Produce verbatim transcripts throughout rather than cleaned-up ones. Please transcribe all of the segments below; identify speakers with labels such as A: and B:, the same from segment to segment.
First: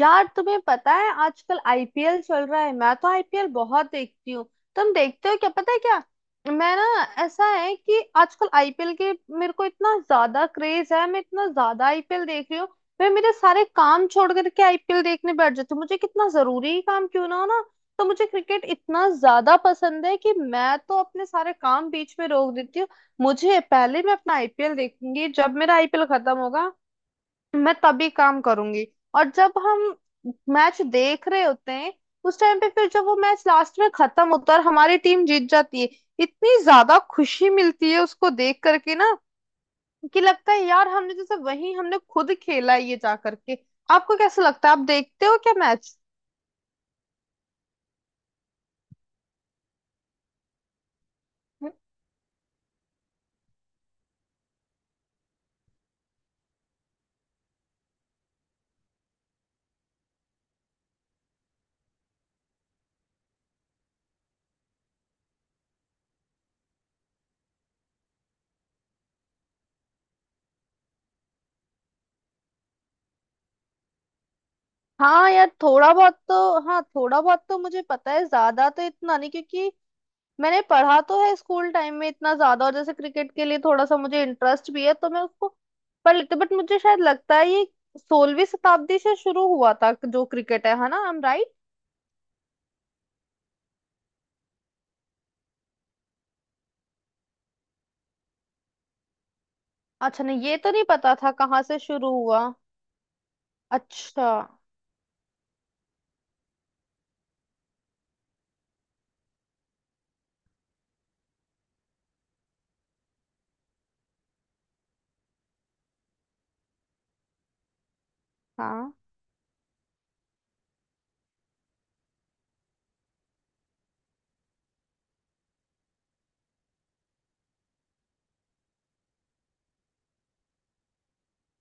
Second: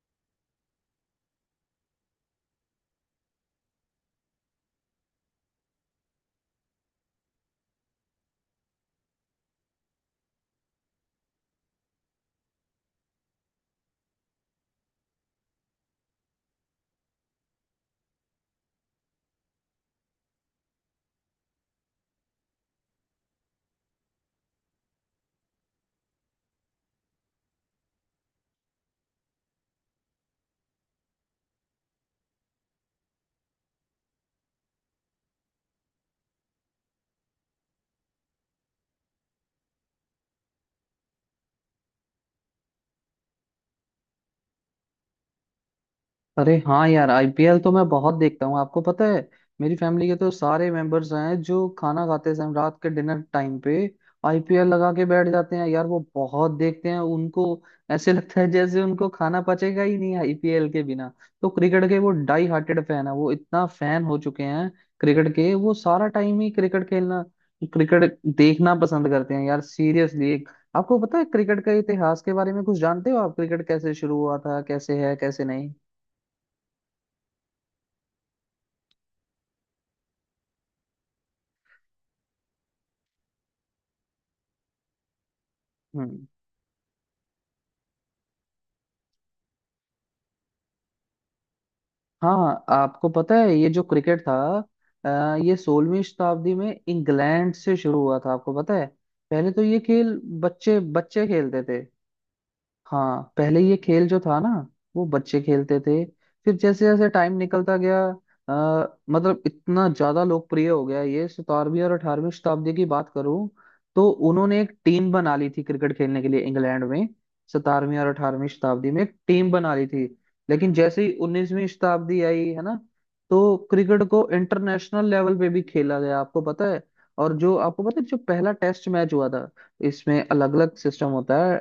A: यार तुम्हें पता है आजकल आईपीएल चल रहा है। मैं तो आईपीएल बहुत देखती हूँ। तुम देखते हो क्या? पता है क्या, मैं ना ऐसा है कि आजकल आईपीएल के मेरे को इतना ज्यादा क्रेज है, मैं इतना ज्यादा आईपीएल देख रही हूँ। मैं मेरे सारे काम छोड़ करके आईपीएल देखने बैठ जाती हूँ, मुझे कितना जरूरी काम क्यों ना हो ना। तो मुझे क्रिकेट इतना ज्यादा पसंद है कि मैं तो अपने सारे काम बीच में रोक देती हूँ। मुझे पहले मैं अपना आईपीएल देखूंगी, जब मेरा आईपीएल खत्म होगा मैं तभी काम करूंगी। और जब हम मैच देख रहे होते हैं उस टाइम पे, फिर जब वो मैच लास्ट में खत्म होता है और हमारी टीम जीत जाती है, इतनी ज्यादा खुशी मिलती है उसको देख करके ना, कि लगता है यार हमने जैसे वही, हमने खुद खेला है ये जा करके। आपको कैसा लगता है? आप देखते हो क्या मैच?
B: अरे हाँ यार, आईपीएल तो मैं बहुत देखता हूँ। आपको पता है, मेरी फैमिली के तो सारे मेंबर्स हैं जो खाना खाते समय, रात के डिनर टाइम पे आईपीएल लगा के बैठ जाते हैं। यार वो बहुत देखते हैं, उनको ऐसे लगता है जैसे उनको खाना पचेगा ही नहीं आईपीएल के बिना। तो क्रिकेट के वो डाई हार्टेड फैन है, वो इतना फैन हो चुके हैं क्रिकेट के। वो सारा टाइम ही क्रिकेट खेलना, क्रिकेट देखना पसंद करते हैं यार, सीरियसली। आपको पता है, क्रिकेट का इतिहास के बारे में कुछ जानते हो आप? क्रिकेट कैसे शुरू हुआ था, कैसे है
A: हाँ
B: कैसे
A: यार
B: नहीं?
A: थोड़ा बहुत तो हाँ थोड़ा बहुत तो मुझे पता है, ज्यादा तो इतना नहीं क्योंकि मैंने पढ़ा तो है स्कूल टाइम में इतना ज्यादा, और जैसे क्रिकेट के लिए थोड़ा सा मुझे इंटरेस्ट भी है तो मैं उसको पढ़
B: हम्म।
A: लेती हूँ। बट मुझे शायद लगता है ये सोलहवीं शताब्दी से शुरू हुआ था जो क्रिकेट है है ना? I am right?
B: हाँ, आपको पता है ये जो क्रिकेट था, अ, ये सोलहवीं शताब्दी में इंग्लैंड से शुरू हुआ था। आपको पता है, पहले तो ये खेल
A: अच्छा, नहीं ये तो
B: बच्चे
A: नहीं पता
B: बच्चे
A: था कहाँ
B: खेलते
A: से
B: थे।
A: शुरू हुआ।
B: हाँ, पहले ये खेल जो
A: अच्छा।
B: था ना, वो बच्चे खेलते थे। फिर जैसे जैसे टाइम निकलता गया, अ, मतलब इतना ज्यादा लोकप्रिय हो गया। ये सतारहवीं और अठारहवीं शताब्दी की बात करूं, तो उन्होंने एक टीम बना ली थी क्रिकेट खेलने के लिए इंग्लैंड में। सतारहवीं और अठारहवीं शताब्दी
A: हाँ।
B: में एक टीम बना ली थी। लेकिन जैसे ही उन्नीसवीं शताब्दी आई है ना, तो क्रिकेट को इंटरनेशनल लेवल पे भी खेला गया। आपको पता है, और जो आपको पता है, जो पहला टेस्ट मैच हुआ था, इसमें अलग अलग सिस्टम होता है।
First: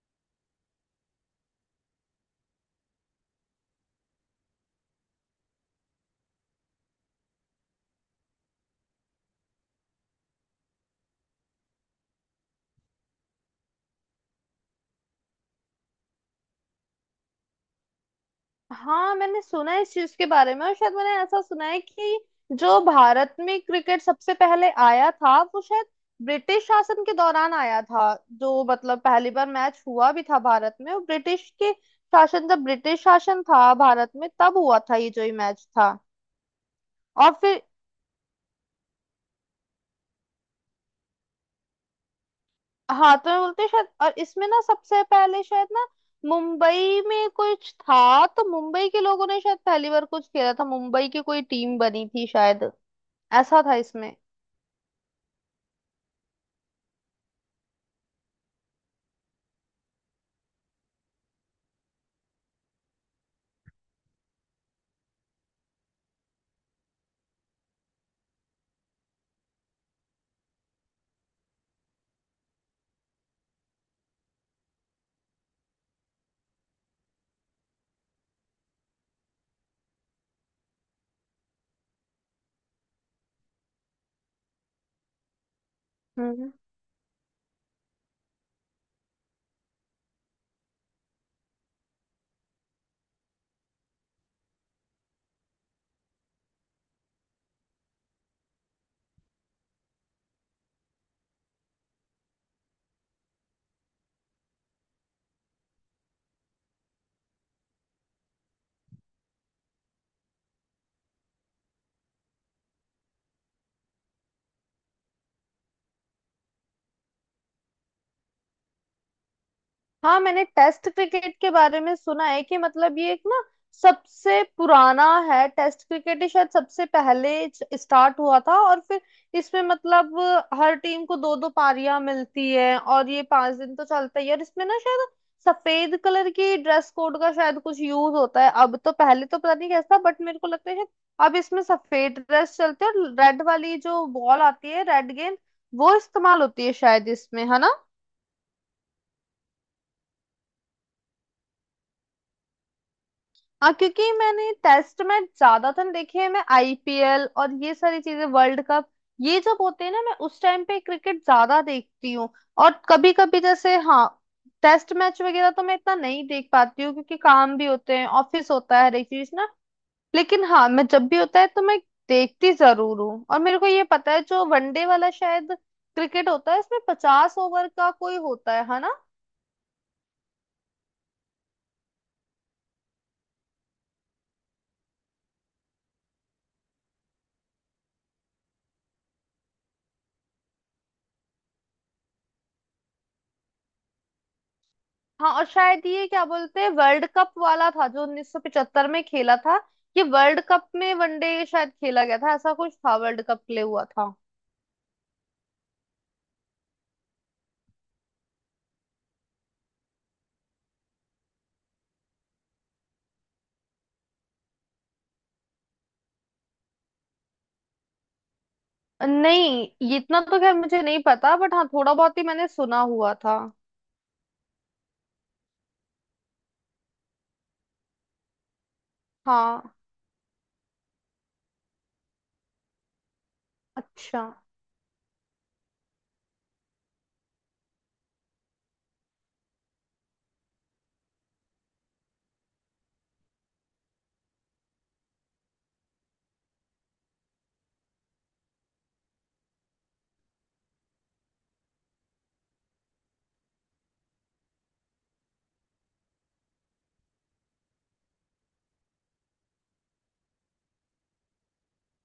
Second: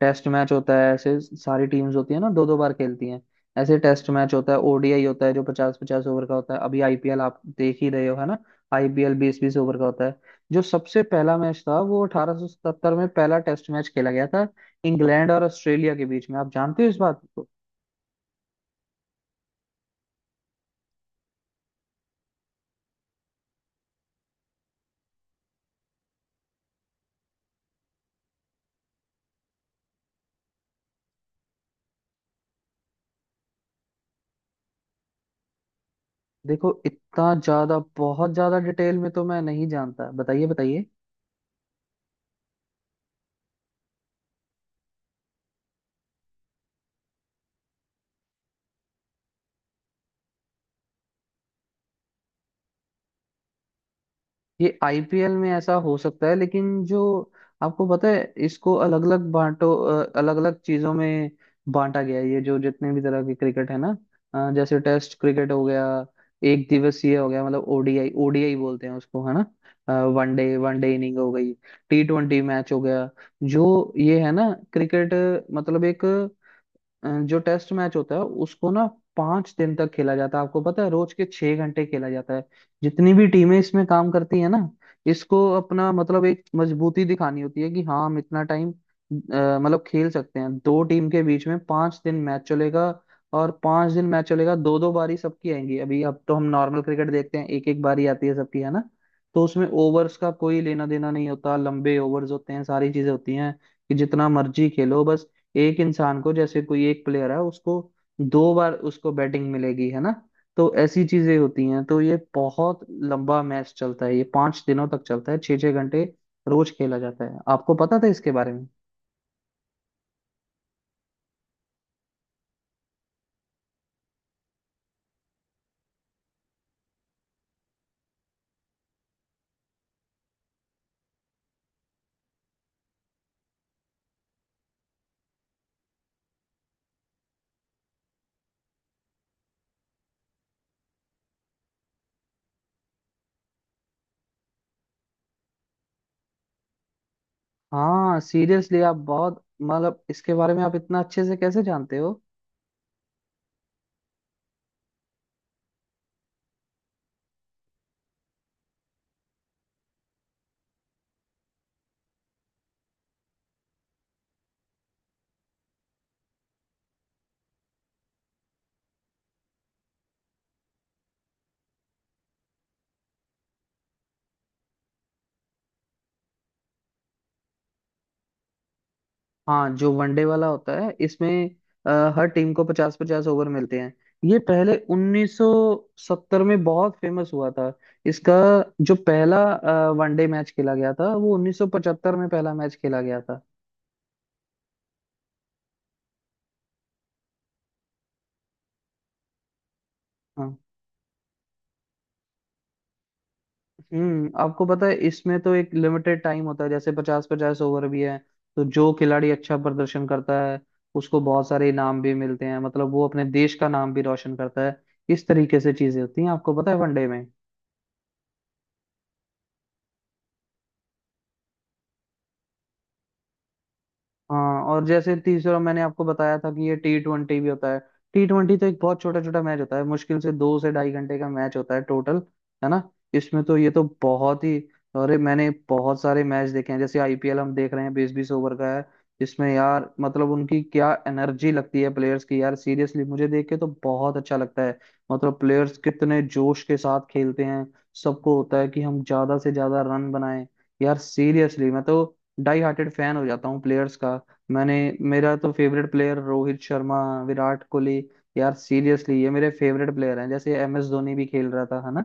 B: टेस्ट मैच होता है, ऐसे सारी टीम्स होती है ना, दो दो बार खेलती हैं। ऐसे टेस्ट मैच होता है। ओडीआई होता है, जो पचास पचास ओवर का होता है। अभी आईपीएल आप देख ही रहे हो है ना, आईपीएल बीस बीस ओवर का होता है। जो सबसे पहला मैच था, वो अठारह सौ सतहत्तर में पहला टेस्ट मैच खेला गया था इंग्लैंड और ऑस्ट्रेलिया के बीच में। आप जानते हो इस बात को?
A: हाँ मैंने सुना है इस चीज के बारे में, और शायद मैंने ऐसा सुना है कि जो भारत में क्रिकेट सबसे पहले आया था वो शायद ब्रिटिश शासन के दौरान आया था। जो मतलब पहली बार मैच हुआ भी था भारत में वो ब्रिटिश के शासन, जब ब्रिटिश शासन था भारत में तब हुआ था ये जो ये मैच था।
B: देखो,
A: और
B: इतना
A: फिर,
B: ज्यादा बहुत ज्यादा डिटेल में तो मैं नहीं जानता, बताइए बताइए।
A: हाँ तो मैं बोलते हैं शायद, और इसमें ना सबसे पहले शायद ना, मुंबई में कुछ था, तो मुंबई के लोगों ने शायद पहली बार कुछ खेला था, मुंबई की कोई टीम बनी थी शायद, ऐसा था इसमें।
B: ये आईपीएल में ऐसा हो सकता है, लेकिन जो आपको पता है, इसको अलग अलग बांटो, अलग अलग चीजों में बांटा गया है ये। जो जितने भी तरह की क्रिकेट है ना, अ, जैसे टेस्ट क्रिकेट हो गया, एक दिवसीय हो गया मतलब ओडीआई, ओडीआई बोलते हैं उसको है ना, वनडे। वनडे इनिंग हो गई, टी ट्वेंटी मैच हो गया। जो ये है ना क्रिकेट, मतलब एक, अ, जो टेस्ट मैच होता है, उसको ना पांच दिन तक खेला जाता है। आपको पता है, रोज के छह घंटे खेला जाता है। जितनी भी टीमें इसमें काम करती है ना, इसको अपना मतलब एक
A: हम्म।
B: मजबूती दिखानी होती है कि हाँ, हम इतना टाइम मतलब खेल सकते हैं। दो टीम के बीच में पांच दिन मैच चलेगा, और पांच दिन मैच चलेगा, दो दो बारी सबकी आएंगी। अभी अब तो हम नॉर्मल क्रिकेट देखते हैं, एक एक बारी आती है सबकी है ना। तो उसमें ओवर्स का कोई लेना देना नहीं होता, लंबे ओवर्स होते हैं, सारी चीजें होती हैं कि जितना मर्जी खेलो बस। एक इंसान को, जैसे कोई एक प्लेयर है, उसको दो बार उसको बैटिंग मिलेगी है ना। तो ऐसी चीजें होती हैं, तो ये बहुत लंबा मैच चलता है, ये पांच दिनों तक चलता है, छह छह घंटे रोज खेला जाता है। आपको पता था इसके बारे में?
A: हाँ मैंने टेस्ट क्रिकेट के बारे में सुना है कि मतलब ये एक ना सबसे पुराना है, टेस्ट क्रिकेट ही शायद सबसे पहले स्टार्ट हुआ था। और फिर इसमें मतलब हर टीम को दो दो पारियां मिलती है, और ये पांच दिन तो चलता ही है। और इसमें ना शायद सफेद कलर की ड्रेस कोड का शायद कुछ यूज होता है, अब तो, पहले तो पता नहीं कैसा बट मेरे को लगता है शायद अब इसमें सफेद ड्रेस चलती है, और रेड वाली जो बॉल आती है, रेड गेंद वो इस्तेमाल होती है शायद इसमें, है ना?
B: हाँ, सीरियसली, आप बहुत मतलब इसके बारे में आप इतना अच्छे से कैसे जानते हो?
A: हाँ क्योंकि मैंने टेस्ट में ज्यादातर देखे हैं, मैं आईपीएल और ये सारी चीजें, वर्ल्ड कप ये जब होते हैं ना, मैं उस टाइम पे क्रिकेट ज्यादा देखती हूँ। और कभी कभी जैसे, हाँ, टेस्ट मैच वगैरह तो मैं इतना नहीं देख पाती हूँ क्योंकि काम भी होते हैं, ऑफिस होता है, हर एक चीज ना। लेकिन हाँ, मैं जब भी होता है तो मैं देखती जरूर हूँ। और मेरे को ये पता है जो वनडे वाला शायद क्रिकेट होता है, इसमें पचास ओवर का कोई होता है है ना?
B: हाँ, जो वनडे वाला होता है, इसमें अ, हर टीम को पचास पचास ओवर मिलते हैं। ये पहले उन्नीस सौ सत्तर में बहुत फेमस हुआ था इसका। जो पहला वनडे मैच खेला गया था, वो उन्नीस सौ पचहत्तर में पहला मैच खेला गया था।
A: हाँ, और शायद ये क्या बोलते हैं, वर्ल्ड कप वाला था जो उन्नीस सौ पचहत्तर में खेला था। ये वर्ल्ड
B: हाँ।
A: कप में वनडे शायद खेला गया था, ऐसा कुछ था वर्ल्ड कप के लिए हुआ था।
B: हम्म आपको पता है, इसमें तो एक लिमिटेड टाइम होता है, जैसे पचास पचास ओवर भी है। तो जो खिलाड़ी अच्छा प्रदर्शन करता है, उसको बहुत सारे इनाम भी मिलते हैं, मतलब वो अपने देश का नाम भी रोशन करता है। इस तरीके से चीजें होती हैं, आपको पता है वनडे में।
A: नहीं ये इतना तो खैर मुझे नहीं पता, बट हाँ थोड़ा बहुत ही मैंने सुना हुआ था।
B: हाँ, और जैसे तीसरा मैंने आपको बताया था कि ये टी ट्वेंटी भी होता है। टी ट्वेंटी तो एक बहुत छोटा छोटा मैच
A: हाँ।
B: होता है, मुश्किल से दो से ढाई घंटे का मैच होता है टोटल। है ना, इसमें तो ये तो
A: अच्छा।
B: बहुत ही, अरे मैंने बहुत सारे मैच देखे हैं। जैसे आईपीएल हम देख रहे हैं, बीस बीस ओवर का है। इसमें यार मतलब उनकी क्या एनर्जी लगती है प्लेयर्स की, यार सीरियसली मुझे देख के तो बहुत अच्छा लगता है, मतलब प्लेयर्स कितने जोश के साथ खेलते हैं। सबको होता है कि हम ज्यादा से ज्यादा रन बनाएं। यार सीरियसली, मैं तो डाई हार्टेड फैन हो जाता हूँ प्लेयर्स का। मैंने मेरा तो फेवरेट प्लेयर रोहित शर्मा, विराट कोहली। यार सीरियसली ये मेरे फेवरेट प्लेयर हैं। जैसे एम एस धोनी भी खेल रहा था है ना,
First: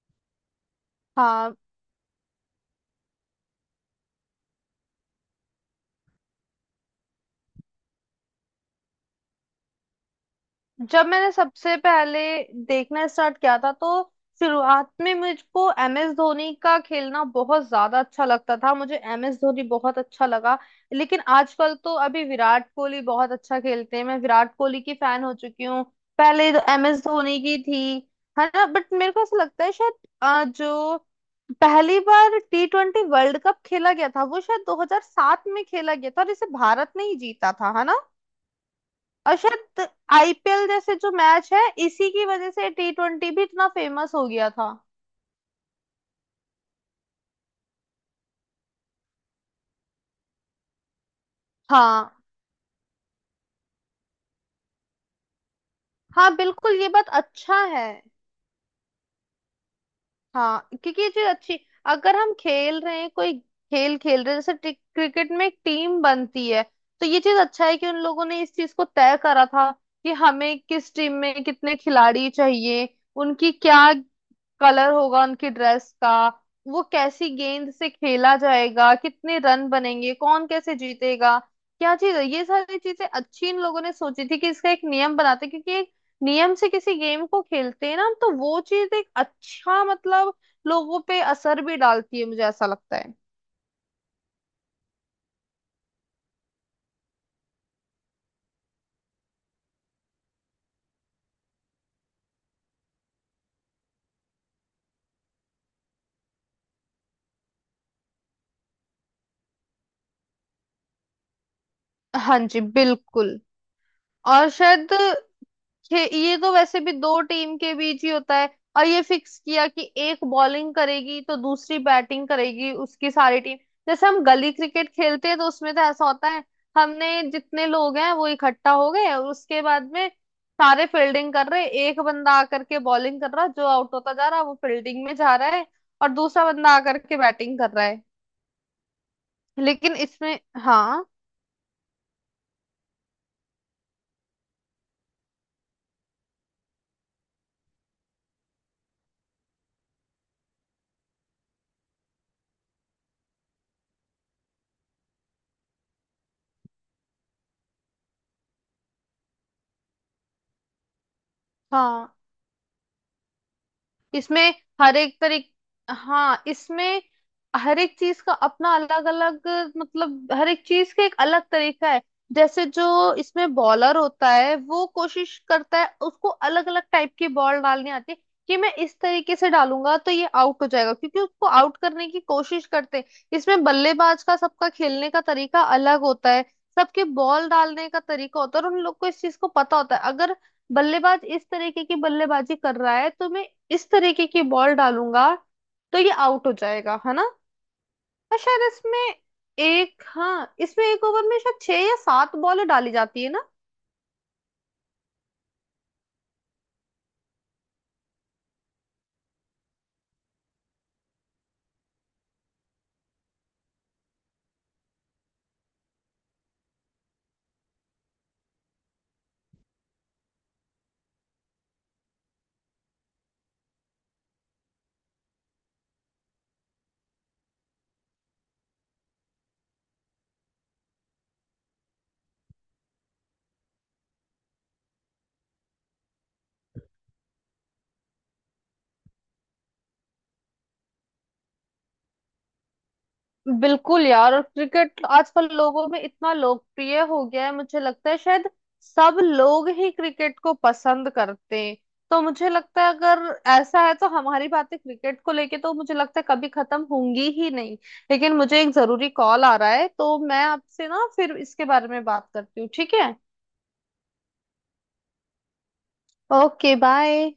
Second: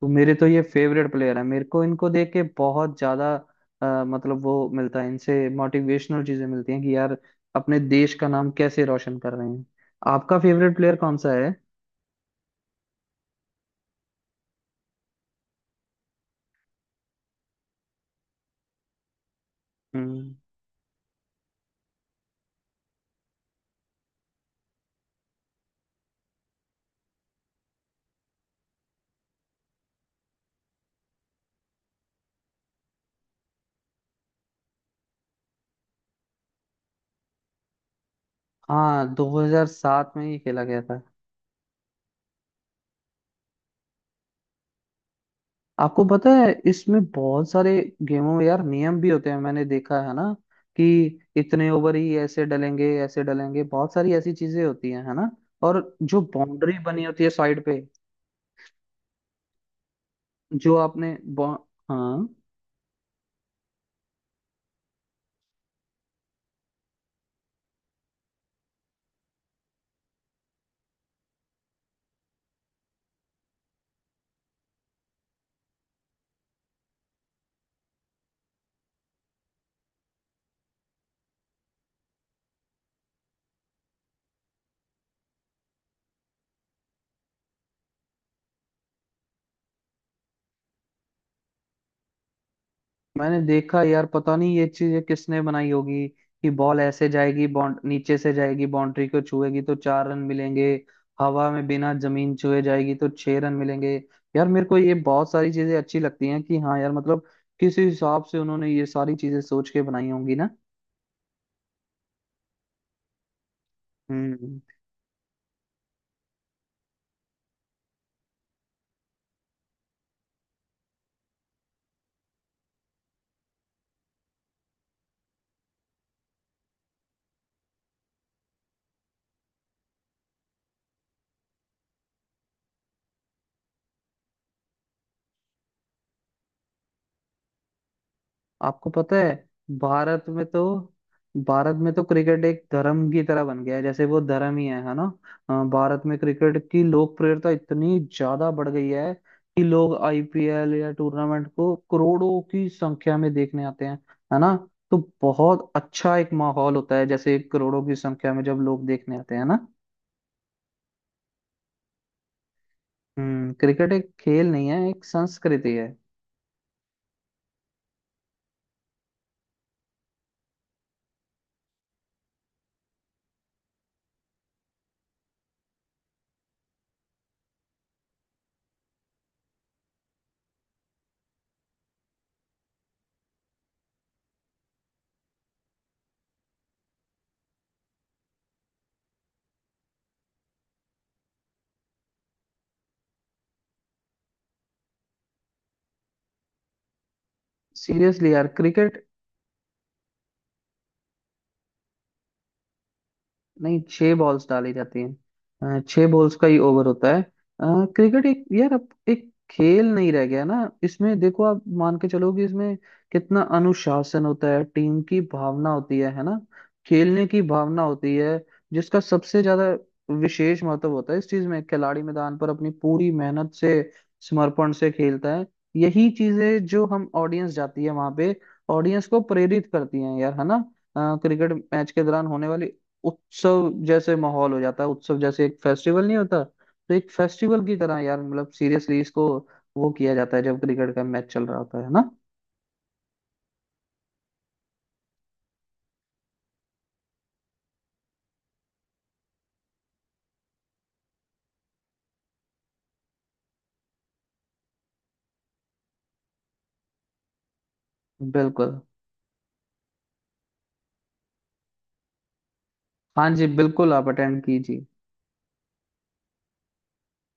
B: तो मेरे तो ये फेवरेट प्लेयर हैं।
A: हाँ,
B: मेरे को इनको देख के बहुत ज्यादा, अ, मतलब वो मिलता है, इनसे मोटिवेशनल चीजें मिलती हैं कि यार अपने देश का नाम कैसे रोशन कर रहे हैं। आपका फेवरेट प्लेयर
A: जब
B: कौन
A: मैंने
B: सा है?
A: सबसे पहले देखना स्टार्ट किया था, तो शुरुआत में मुझको एम एस धोनी का खेलना बहुत ज्यादा अच्छा लगता था, मुझे एम एस धोनी बहुत अच्छा
B: हम्म।
A: लगा। लेकिन आजकल तो अभी विराट कोहली बहुत अच्छा खेलते हैं, मैं विराट कोहली की फैन हो चुकी हूँ। पहले तो एम एस धोनी की थी, है ना? बट मेरे को ऐसा लगता है शायद, अ, जो पहली बार टी ट्वेंटी वर्ल्ड कप खेला गया था वो शायद दो हज़ार सात में खेला गया था, और इसे भारत ने ही जीता था, है ना?
B: हाँ,
A: और शायद
B: दो हज़ार सात में ही खेला
A: आईपीएल
B: गया
A: जैसे
B: था।
A: जो मैच है, इसी की वजह से टी ट्वेंटी भी इतना फेमस हो गया था।
B: आपको पता है, इसमें बहुत सारे गेमों में यार नियम भी होते हैं, मैंने देखा है ना, कि इतने ओवर ही
A: हाँ।
B: ऐसे डलेंगे ऐसे डलेंगे, बहुत सारी ऐसी चीजें होती हैं है ना। और जो
A: हाँ
B: बाउंड्री
A: बिल्कुल, ये
B: बनी
A: बात
B: होती है
A: अच्छा
B: साइड पे,
A: है। हाँ
B: जो
A: क्योंकि ये
B: आपने
A: चीज
B: बौ-
A: अच्छी, अगर
B: हाँ,
A: हम खेल रहे हैं, कोई खेल खेल रहे हैं जैसे टिक- क्रिकेट में एक टीम बनती है, तो ये चीज अच्छा है कि उन लोगों ने इस चीज को तय करा था कि हमें किस टीम में कितने खिलाड़ी चाहिए, उनकी क्या कलर होगा उनकी ड्रेस का, वो कैसी गेंद से खेला जाएगा, कितने रन बनेंगे, कौन कैसे जीतेगा, क्या चीज है। ये सारी चीजें अच्छी इन लोगों ने सोची थी कि इसका एक नियम बनाते हैं, क्योंकि एक नियम से किसी गेम को खेलते हैं ना हम, तो वो चीज एक अच्छा, मतलब लोगों पे असर भी डालती है, मुझे ऐसा लगता है।
B: मैंने देखा यार, पता नहीं ये चीज किसने बनाई होगी कि बॉल ऐसे जाएगी, बाउंड नीचे से जाएगी, बाउंड्री को छुएगी तो चार रन मिलेंगे, हवा में बिना जमीन छुए जाएगी तो छह रन मिलेंगे। यार मेरे को ये बहुत सारी चीजें अच्छी लगती हैं कि हाँ यार मतलब किसी हिसाब से उन्होंने ये सारी चीजें सोच के बनाई होंगी ना।
A: हाँ जी बिल्कुल। और
B: हम्म
A: शायद, खे- ये तो वैसे भी दो टीम के बीच ही होता है, और ये फिक्स किया कि एक बॉलिंग करेगी तो दूसरी बैटिंग करेगी उसकी सारी टीम। जैसे हम गली क्रिकेट खेलते हैं तो उसमें तो ऐसा होता है, हमने जितने लोग हैं वो इकट्ठा हो गए, और उसके बाद में सारे फील्डिंग कर रहे हैं। एक बंदा आकर के बॉलिंग कर रहा है, जो आउट होता जा रहा है वो फील्डिंग में जा रहा है, और दूसरा बंदा आकर के बैटिंग कर रहा है।
B: आपको पता है,
A: लेकिन
B: भारत
A: इसमें,
B: में तो,
A: हाँ।
B: भारत में तो क्रिकेट एक धर्म की तरह बन गया है, जैसे वो धर्म ही है है ना। अ, भारत में क्रिकेट की लोकप्रियता इतनी ज्यादा बढ़ गई है कि लोग आईपीएल या टूर्नामेंट को करोड़ों की संख्या में देखने आते हैं, है ना। तो बहुत अच्छा एक माहौल होता है जैसे करोड़ों की संख्या में जब लोग देखने आते हैं ना।
A: हाँ
B: हम्म क्रिकेट एक
A: इसमें
B: खेल नहीं है,
A: हर
B: एक
A: एक तरीक
B: संस्कृति है।
A: हाँ इसमें हर एक चीज का अपना अलग अलग, मतलब हर एक चीज का एक अलग तरीका है। जैसे जो इसमें बॉलर होता है वो कोशिश करता है, उसको अलग अलग टाइप की बॉल डालनी आती है, कि मैं इस तरीके से डालूंगा तो ये आउट हो जाएगा, क्योंकि उसको आउट करने की कोशिश करते हैं। इसमें बल्लेबाज का सबका खेलने का तरीका अलग होता है, सबके बॉल डालने का तरीका होता है, और उन लोग को इस चीज को पता होता है, अगर बल्लेबाज इस तरीके की बल्लेबाजी कर रहा है तो मैं इस तरीके की बॉल डालूंगा तो ये आउट हो जाएगा, है ना?
B: सीरियसली
A: और
B: यार,
A: शायद
B: क्रिकेट।
A: इसमें एक, हाँ इसमें एक ओवर में शायद छह या सात बॉल डाली जाती है ना।
B: नहीं, छह बॉल्स डाली जाती हैं, अ, छह बॉल्स का ही ओवर होता है। अ, क्रिकेट एक यार अब एक खेल नहीं रह गया ना। इसमें देखो, आप मान के चलो कि इसमें कितना अनुशासन होता है, टीम की भावना होती है है ना, खेलने की भावना होती है। जिसका सबसे ज्यादा विशेष महत्व होता है इस चीज में, खिलाड़ी मैदान पर अपनी पूरी मेहनत से, समर्पण से खेलता है। यही चीजें जो हम ऑडियंस जाती है वहां पे, ऑडियंस को प्रेरित करती हैं यार है ना। अ, क्रिकेट मैच के दौरान होने वाली उत्सव जैसे माहौल हो जाता है। उत्सव जैसे एक फेस्टिवल नहीं होता, तो एक फेस्टिवल की तरह यार मतलब सीरियसली इसको वो किया जाता है जब क्रिकेट का मैच चल रहा होता है ना।
A: बिल्कुल यार, और क्रिकेट आजकल लोगों में इतना लोकप्रिय हो गया है, मुझे लगता है शायद सब लोग ही क्रिकेट को पसंद करते हैं। तो मुझे लगता है अगर ऐसा है तो हमारी बातें क्रिकेट को लेके तो मुझे लगता है कभी खत्म होंगी ही नहीं। लेकिन मुझे एक
B: बिल्कुल।
A: जरूरी कॉल आ रहा है, तो मैं आपसे ना फिर इसके बारे में बात करती हूँ, ठीक है?
B: हाँ जी बिल्कुल, आप अटेंड कीजिए।
A: Okay bye.